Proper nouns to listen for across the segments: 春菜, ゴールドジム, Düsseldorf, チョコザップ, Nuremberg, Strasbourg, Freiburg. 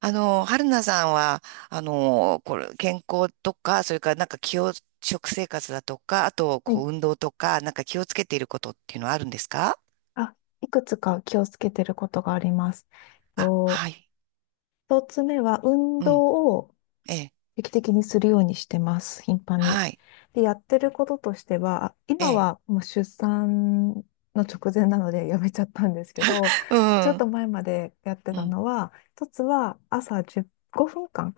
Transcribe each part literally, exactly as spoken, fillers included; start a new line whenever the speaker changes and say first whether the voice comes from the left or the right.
right: あの、春菜さんは、あの、これ、健康とか、それからなんか気を、食生活だとか、あと、
left: は
right: こ
left: い。
right: う、運動とか、なんか気をつけていることっていうのはあるんですか？
left: あ、いくつか気をつけてることがあります。
right: あ、
left: と、
right: はい。
left: 一つ目は運
right: うん。
left: 動を
right: ええ。
left: 定期的にするようにしてます。頻繁に。
right: はい。
left: で、やってることとしては、あ
right: え
left: 今
right: え。
left: はもう出産の直前なので やめちゃったんですけど、
right: う
left: ちょっ
right: ん。
left: と前までやって
right: う
left: た
right: ん。
left: のは、一つは朝じゅう、ごふんかん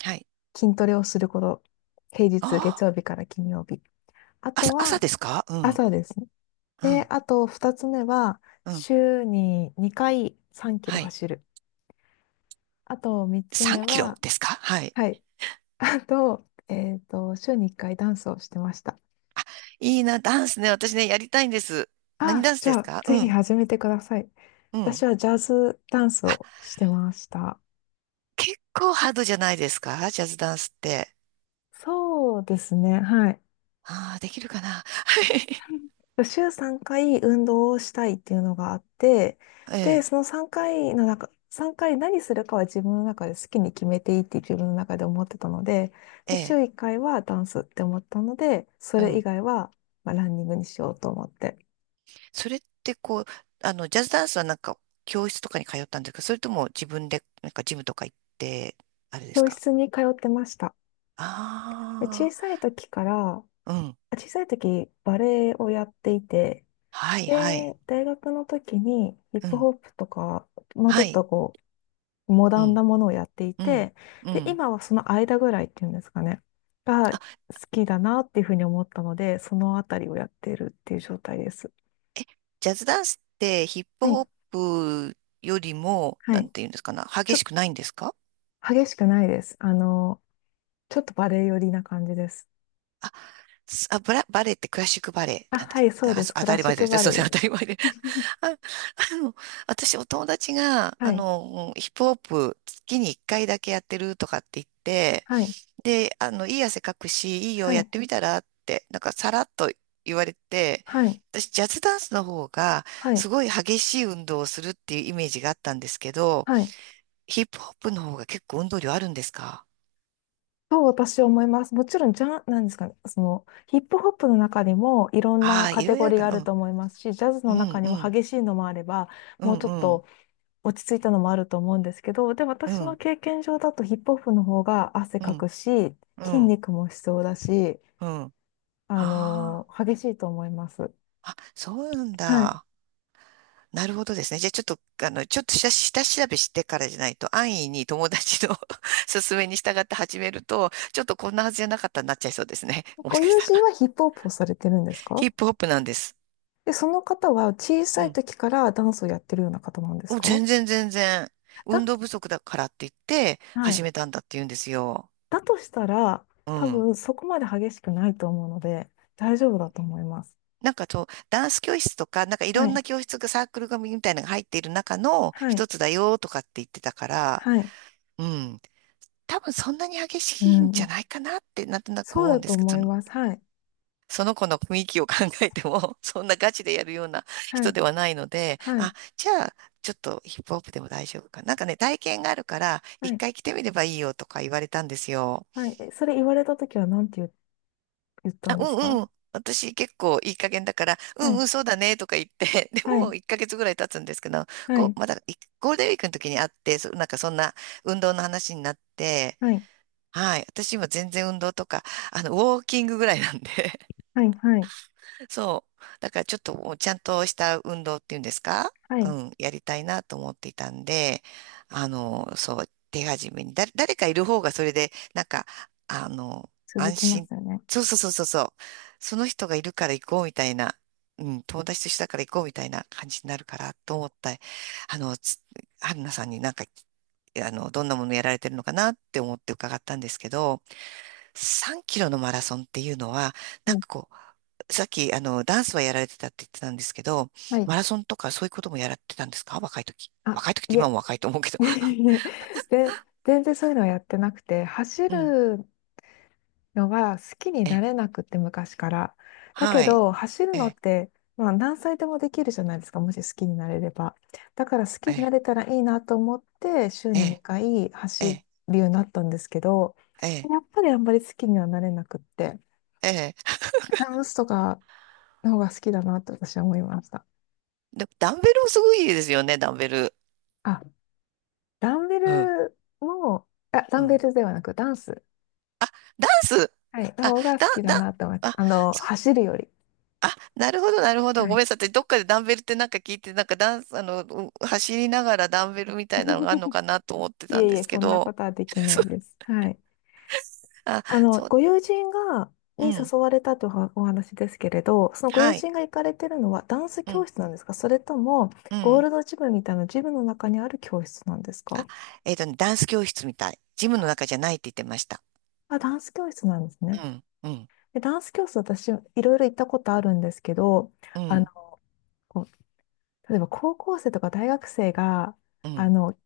right: はい。
left: 筋トレをすること。平日、月
right: あ
left: 曜日から金曜日。あ
right: あ、
left: と
right: 朝、朝
left: は
right: ですか？うん。
left: 朝ですね。
right: う
left: で、
right: ん。
left: あとふたつめは、
right: うん。
left: 週ににかいさんキロ
right: はい。
left: 走る。あと3つ
right: 3
left: 目
right: キロ
left: は、
right: ですか？はい。
left: はい。あと、えっと、週にいっかいダンスをしてました。
right: いいな、ダンスね。私ね、やりたいんです。何
left: あ、
right: ダンス
left: じ
right: で
left: ゃ
right: す
left: あ、
right: か？
left: ぜ
right: う
left: ひ
right: ん。
left: 始めてください。
right: う
left: 私
right: ん。
left: はジャズダンス
right: あ、
left: をしてました。
right: 結構ハードじゃないですか、ジャズダンスって。
left: そうですね。はい。
right: ああ、できるかな。はい。
left: 週さんかい運動をしたいっていうのがあって、
right: え
left: で、
right: え、
left: そのさんかいの中、さんかい何するかは自分の中で好きに決めていいって自分の中で思ってたので、
right: え
left: で、週
right: え、
left: いっかいはダンスって思ったので、そ
right: う
left: れ以
right: ん。
left: 外は、まあ、ランニングにしようと思って、
right: それってこう、あの、ジャズダンスはなんか教室とかに通ったんですか？それとも自分でなんかジムとか行って、あれです
left: 教
right: か？
left: 室に通ってました。で小
right: あ、
left: さい時から、
right: あー、うん。
left: あ小さい時バレエをやっていて、
right: はい、は
left: で、
right: い。
left: 大学の時にヒッ
right: う
left: プ
right: ん。
left: ホップとか、もうち
right: は
left: ょっ
right: い。
left: とこモ
right: う
left: ダン
right: ん、
left: なものをやってい
right: うん、
left: て、
right: う
left: で、
right: ん。
left: 今はその間ぐらいっていうんですかね、が好
right: あ、
left: きだなっていうふうに思ったので、そのあたりをやってるっていう状態です。
right: え、ジャズダンスってヒップ
left: はい。
right: ホップよりも、
left: は
right: なん
left: い。
right: ていうんですかな、
left: ちょ
right: 激
left: っ
right: し
left: と
right: くないんですか？
left: 激しくないです。あの、ちょっとバレエ寄りな感じです。
right: あ、すあ、ブラ、バレエってクラシックバレエ
left: あ、
right: なんで
left: は
right: す。
left: い、そう
right: あ、
left: で
right: そ
left: す。
right: 当
left: クラ
right: たり
left: シッ
right: 前で
left: ク
right: すね。
left: バレ
right: そ
left: エ
right: うです
left: で
right: ね。
left: す。
right: 当たり前で。あ、あの、私、お友達が、
left: は
right: あ
left: い。
right: の、ヒップホップ月にいっかいだけやってるとかって言っ て、
left: はい。
right: で、あの、いい汗かくし、いいよ、
left: は
right: やっ
left: い。
right: てみたらって、なんかさらっと言われて、
left: はい。
right: 私、ジャズダンスの方が、
left: は
right: す
left: い。
right: ごい激しい運動をするっていうイメージがあったんですけど、
left: はい。
right: ヒップホップの方が結構運動量あるんですか？
left: と私は思います。もちろん、じゃ、なんですかね、その、ヒップホップの中にもいろん
right: あ
left: な
right: あ、
left: カ
right: い
left: テ
right: ろいろ
left: ゴ
right: ある
left: リー
right: か
left: がある
right: な。
left: と思いますし、ジャズ
right: う
left: の
right: ん、
left: 中に
right: う
left: も
right: ん、
left: 激しいのもあれば、
right: う
left: もう
right: ん、
left: ちょっ
right: うん、
left: と落ち着いたのもあると思うんですけど、で、
right: う
left: 私の
right: ん、
left: 経験上だとヒップホップの方が汗
right: う
left: か
right: ん、
left: くし、
right: う
left: 筋
right: ん、
left: 肉も必要だし、
right: うん。
left: あの
right: あ
left: 激しいと思います。
right: あ、あ、そうなん
left: はい。
right: だ。なるほどですね。じゃあちょっと、あの、ちょっと下、下調べしてからじゃないと、安易に友達の 勧めに従って始めると、ちょっとこんなはずじゃなかったになっちゃいそうですね。も
left: ご
right: しかし
left: 友
right: た
left: 人
right: ら。
left: はヒップホップをされてるんです
right: ヒ
left: か？
right: ップホップなんです。
left: で、その方は小
right: う
left: さい
right: ん。
left: 時からダンスをやってるような方なんです
right: お、
left: か？
right: 全然全然。
left: だっ、
right: 運動不足だからって言って、
left: は
right: 始
left: い。
right: めたんだって言うんですよ。
left: だとしたら、
right: う
left: 多
right: ん。
left: 分そこまで激しくないと思うので、大丈夫だと思います。
right: なんかそう、ダンス教室とか、なんかい
left: は
right: ろん
left: い。
right: な教室がサークル組みたいなのが入っている中の
left: はい。
right: 一つだよとかって言ってたから、
left: はい。
right: うん。多分そんなに激
left: う
right: しいんじゃ
left: ん。
right: ないかなってなんとなく
left: そう
right: 思う
left: だ
right: んで
left: と
right: すけど、
left: 思
right: そ
left: い
right: の、
left: ます。はい。
right: その子の雰囲気を考えても、そんなガチでやるような
left: は
right: 人
left: い。
right: ではないので、
left: はい。
right: あ、じゃあ、ちょっとヒップホップでも大丈夫かな。なんかね、体験があるから、
left: は
right: 一
left: い。
right: 回来てみればいいよとか言われたんですよ。
left: はい。えそれ言われたときは何て言う、言った
right: あ、
left: ん
right: う
left: です
right: ん
left: か？
right: うん。私結構いい加減だから、う
left: は
right: んう
left: い。
right: ん、そうだねとか言って、で
left: はい。
right: もいっかげつぐらい経つんですけど、
left: は
right: こ
left: い。
right: う、まだいゴールデンウィークの時に会って、そなんかそんな運動の話になって、
left: はい。
right: はい。私今全然運動とか、あの、ウォーキングぐらいなんで、
left: はい。はい。
right: そう。だからちょっともうちゃんとした運動っていうんですか？
left: は
right: う
left: い。
right: ん、やりたいなと思っていたんで、あの、そう、手始めに、だ、誰かいる方がそれで、なんか、あの、
left: 続
right: 安
left: きま
right: 心、
left: すよね。
right: そうそうそうそうそう、その人がいるから行こうみたいな、うん、友達と一緒だから行こうみたいな感じになるからと思った、あの、つ春菜さんになんか、あの、どんなものやられてるのかなって思って伺ったんですけど、さんキロのマラソンっていうのは、なん
left: うん。
right: かこう、さっき、あの、ダンスはやられてたって言ってたんですけど、
left: はい。
right: マラソンとかそういうこともやられてたんですか？若い時。
left: あ、
right: 若い時って
left: い
right: 今
left: え。
right: も若いと思うけど。
left: いえで、全然そういうのはやってなくて、走
right: うん。
left: るのは好きにな
right: え、
left: れなくって昔から。だけ
right: はい。
left: ど走るのっ
right: え、
left: て、まあ、何歳でもできるじゃないですか、もし好きになれれば。だから好きに
right: え、
left: なれたらいいなと思って週に
right: え、
left: にかい走
right: え、
left: るようになったんですけど
right: え、え、
left: やっぱりあんまり好きにはなれなくって
right: え。
left: ダンスとかの方が好きだなと私は思いました。
right: でも、ダンベルもすごいいですよね、ダンベル。
left: あ、ダンベ
right: うん、
left: ルも、あ、ダ
right: う
left: ンベ
right: ん。
left: ルではなくダンス、
right: ダンス、
left: はい、の
right: あ、
left: 方が好
right: だ、
left: きだ
right: だ、
left: なと思います。
right: あ、
left: あの走るより。
right: あ、なるほど、なるほど。
left: は
right: ご
left: い
right: めんなさい。私どっかでダンベルってなんか聞いて、なんかダンス、あの、う走りながらダンベルみたいなのがあるの かなと思って
left: い
right: たん
left: えい
right: で
left: え、
right: すけ
left: そんな
right: ど。
left: ことはで きな
right: そ
left: い
right: う。
left: です。はい。
right: あ、
left: あの、
right: そ
left: ご
right: う、
left: 友人が、
right: う
left: に
right: ん。
left: 誘われたというおお話ですけれど、そのご友
right: はい。
left: 人が行かれてるのはダンス
right: う
left: 教
right: ん、
left: 室なんですか、それとも、
right: う
left: ゴー
right: ん。
left: ルドジムみたいなジムの中にある教室なんです
right: あ、
left: か？
right: えっとね、ダンス教室みたい。ジムの中じゃないって言ってました。
left: あ、ダンス教室なんです
right: う
left: ね。
right: ん、うん、
left: で、ダンス教室私、いろいろ行ったことあるんですけど、
right: う
left: あの、
right: ん、
left: こう例えば高校生とか大学生が、
right: う
left: あ
right: ん、
left: の、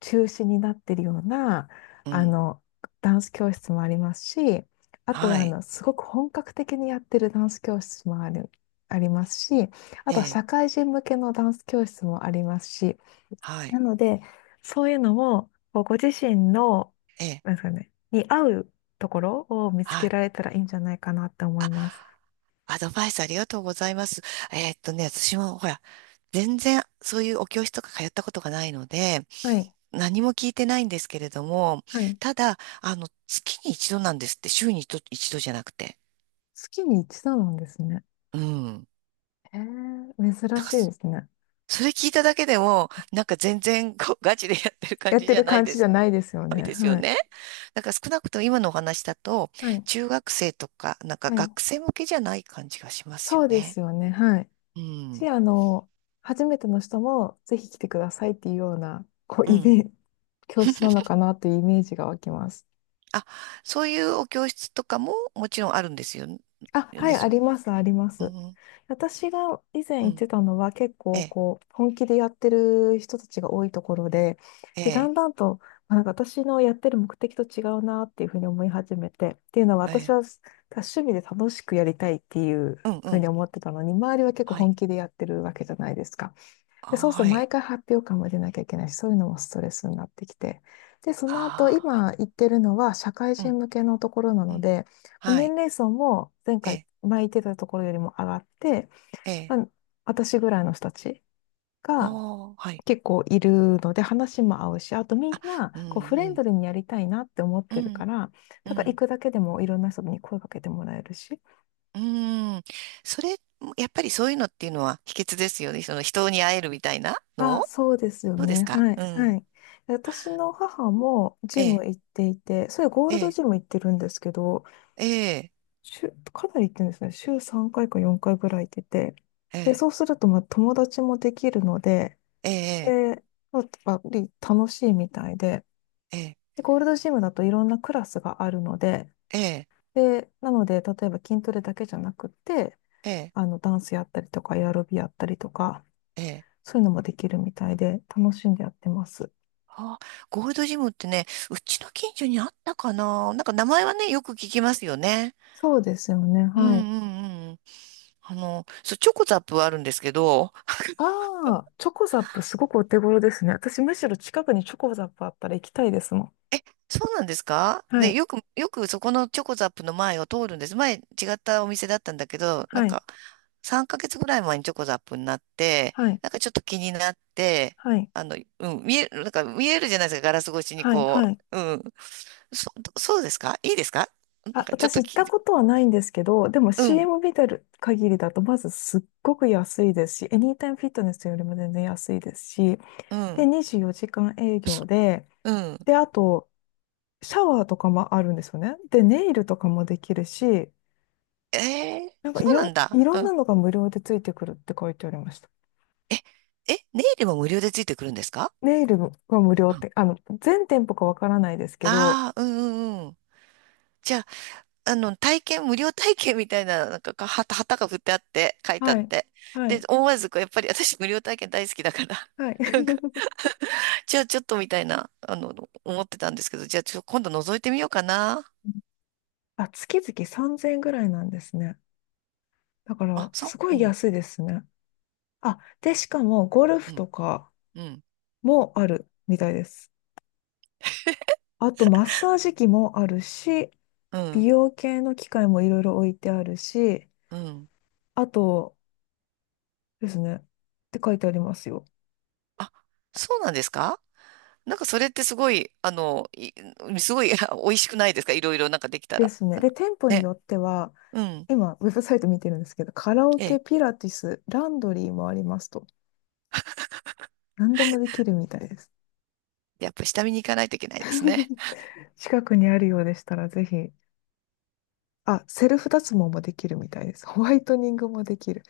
left: 中止になってるような、
right: う
left: あ
right: ん。
left: の、ダンス教室もありますし、あとは、
right: は
left: あ
right: い。
left: の、すごく本格的にやってるダンス教室もある、ありますし、あ
right: え
left: とは
right: え、
left: 社会人向けのダンス教室もありますし、
right: は
left: な
right: い。
left: ので、そういうのも、こうご自身の、
right: ええ、
left: なんですかね、に合うところを見つ
right: は
left: け
right: い。
left: られたらいいんじゃないかなって思います。
right: アドバイスありがとうございます。えーっとね、私もほら、全然そういうお教室とか通ったことがないので、
left: はい。
right: 何も聞いてないんですけれども、
left: はい。
right: ただ、あの、月に一度なんですって、週に一度、一度じゃなくて。
left: 月に一度なんですね。
right: うん。
left: へえ、
right: だ
left: 珍
right: か
left: し
right: ら
left: いで
right: そ、
left: すね。
right: それ聞いただけでも、なんか全然こうガチでやってる感
left: やっ
right: じ
left: て
right: じゃ
left: る
right: ない
left: 感
right: で
left: じじゃ
right: す。
left: ないですよ
right: ない
left: ね。
right: ですよ
left: はい。
right: ね。だから少なくとも今のお話だと、
left: はい。
right: 中学生とか、なんか
left: はい。
right: 学生向けじゃない感じがしますよ
left: そうで
right: ね。
left: すよね。はい。
right: う
left: し、
right: ん。
left: あの、初めての人もぜひ来てくださいっていうような、こう、
right: う
left: イ
right: ん。
left: メージ、教室なのかなっていうイメージが湧きます。
right: あ、そういうお教室とかももちろんあるんですよ、
left: あ、
right: よ
left: はい、
right: ね、
left: あ
right: その、
left: ります、ありま
right: う
left: す。
right: ん、
left: 私が以前
right: う
left: 行っ
right: ん、
left: てたのは結
right: え
left: 構
right: え、
left: こう本気でやってる人たちが多いところで、
right: え
left: で、だ
right: え、
left: んだんとあなんか私のやってる目的と違うなっていうふうに思い始めて、っていうのは
right: は
left: 私
right: い、
left: は趣味で楽しくやりたいっていう
right: うん、う
left: ふう
right: ん、
left: に思ってたのに、周りは結構
right: は
left: 本
right: い、
left: 気でやってるわけじゃないですか。
right: あ、
left: で、そうすると
right: は
left: 毎
right: い、
left: 回発表会も出なきゃいけないし、そういうのもストレスになってきて。で、その後、
right: あ、はい、
left: 今言ってるのは社会
right: う
left: 人
right: ん、
left: 向けのところな
right: う
left: の
right: ん、
left: で、
right: は
left: 年
right: い、
left: 齢層も前
right: え
left: 回、
right: え、
left: 前言ってたところよりも上がって、
right: ええ、
left: まあ私ぐらいの人たちが
right: おー、はい、
left: 結構いるので、話も合うし、あとみんな
right: うん、
left: こうフ
right: う
left: レン
right: ん、
left: ドリーにやりたいなって思っ
right: う
left: てるか
right: ん、
left: ら、
right: う
left: だから行
right: ん、
left: くだけでもいろんな人に声かけてもらえるし、
right: うん、それ、やっぱりそういうのっていうのは秘訣ですよね、その人に会えるみたいな
left: あ、
right: の。
left: そうですよ
right: どうで
left: ね。
right: すか？
left: はい、
right: う
left: は
right: ん、
left: い。私の母も
right: え
left: ジ
right: え、
left: ム行っていて、それゴー
right: え
left: ルド
right: え、
left: ジム行ってるんですけど、
right: ええ、
left: 週、かなり行ってるんですね。週さんかいかよんかいぐらい行ってて。
right: え
left: で、
right: え、
left: そうすると、まあ、友達もできるので、
right: ええ、
left: で、まあ、やっぱり楽しいみたいで、
right: ええ、
left: で、ゴールドジムだといろんなクラスがあるので、
right: ええ、
left: で、なので、例えば筋トレだけじゃなくって、
right: ええ、
left: あの、ダンスやったりとか、エアロビやったりとか、
right: ええ。
left: そういうのもできるみたいで、楽しんでやってます。
right: あ、ゴールドジムってね、うちの近所にあったかな。なんか名前はね、よく聞きますよね。
left: そうですよね。
right: うん
left: はい。
right: うんうん。あの、そう、チョコザップはあるんですけど、
left: ああ、チョコザップすごくお手頃ですね。私むしろ近くにチョコザップあったら行きたいですもん。
right: そうなんですか？
left: は
right: で、
left: い。
right: よく、よくそこのチョコザップの前を通るんです。前違ったお店だったんだけど、なん
left: はい。
right: かさんかげつぐらい前にチョコザップになって、
left: はい。
right: なんかちょっと気になって、
left: はい。
right: あの、うん、見える、なんか見えるじゃないですか、ガラス越しに
left: はい。
right: こ
left: はい。
right: う。うん。そ、そうですか？いいですか？なん
left: あ、
right: かちょっ
left: 私
right: と
left: 行っ
right: き、
left: たことはないんですけど、でも
right: うん、
left: シーエム 見てる限りだと、まずすっごく安いですし、エニータイムフィットネスよりも全然安いですし、
right: う
left: で、
right: ん。
left: にじゅうよじかん営業で、
right: うん。
left: で、あと、シャワーとかもあるんですよね。で、ネイルとかもできるし、
right: ええ、
left: なんか
right: そ
left: い
right: う
left: ろ
right: なんだ。
left: ん、いろ
right: う
left: んな
right: ん。
left: のが無料でついてくるって書いてありました。
right: え、え、ネイルも無料でついてくるんですか？
left: ネイルが無料っ
right: あ、
left: て、あの、全店舗かわからないですけど、
right: あー、うんうんうん。じゃあ、あの、体験、無料体験みたいな、なんか、か、旗、旗が振ってあって、書いてあっ
left: はい。
right: て。
left: は
right: で、
left: い。
right: 思わず、こうやっぱり私、無料体験大好きだから、
left: はい。
right: なんか、じゃあ、ちょっとみたいな、あの、思ってたんですけど、じゃあ、ちょ、今度覗いてみようかな。
left: あ、月々さんぜんえんぐらいなんですね。だか
right: あ、
left: ら、
right: そ
left: すご
right: うう
left: い
right: ん、
left: 安いですね。あ、で、しかも、ゴル
right: う
left: フと
right: ん、
left: か
right: うん、
left: もあるみたいです。あと、マッサージ機もあるし、
right: う
left: 美
right: ん、
left: 容系の機械もいろいろ置いてあるし、
right: うん。
left: あとですね、って書いてありますよ。
right: あ、そうなんですか？なんかそれってすごい、あの、いすごい 美味しくないですか？いろいろなんかできた
left: で
right: ら。
left: すね。で、店舗に
right: ね。
left: よっては、
right: うん。
left: 今、ウェブサイト見てるんですけど、カラオ
right: ええ。
left: ケ、ピラティス、ランドリーもありますと。何でもできるみたいです。
right: やっぱ下見に行かないといけないですね。
left: 近くにあるようでしたら、ぜひ。あ、セルフ脱毛もできるみたいです。ホワイトニングもできる。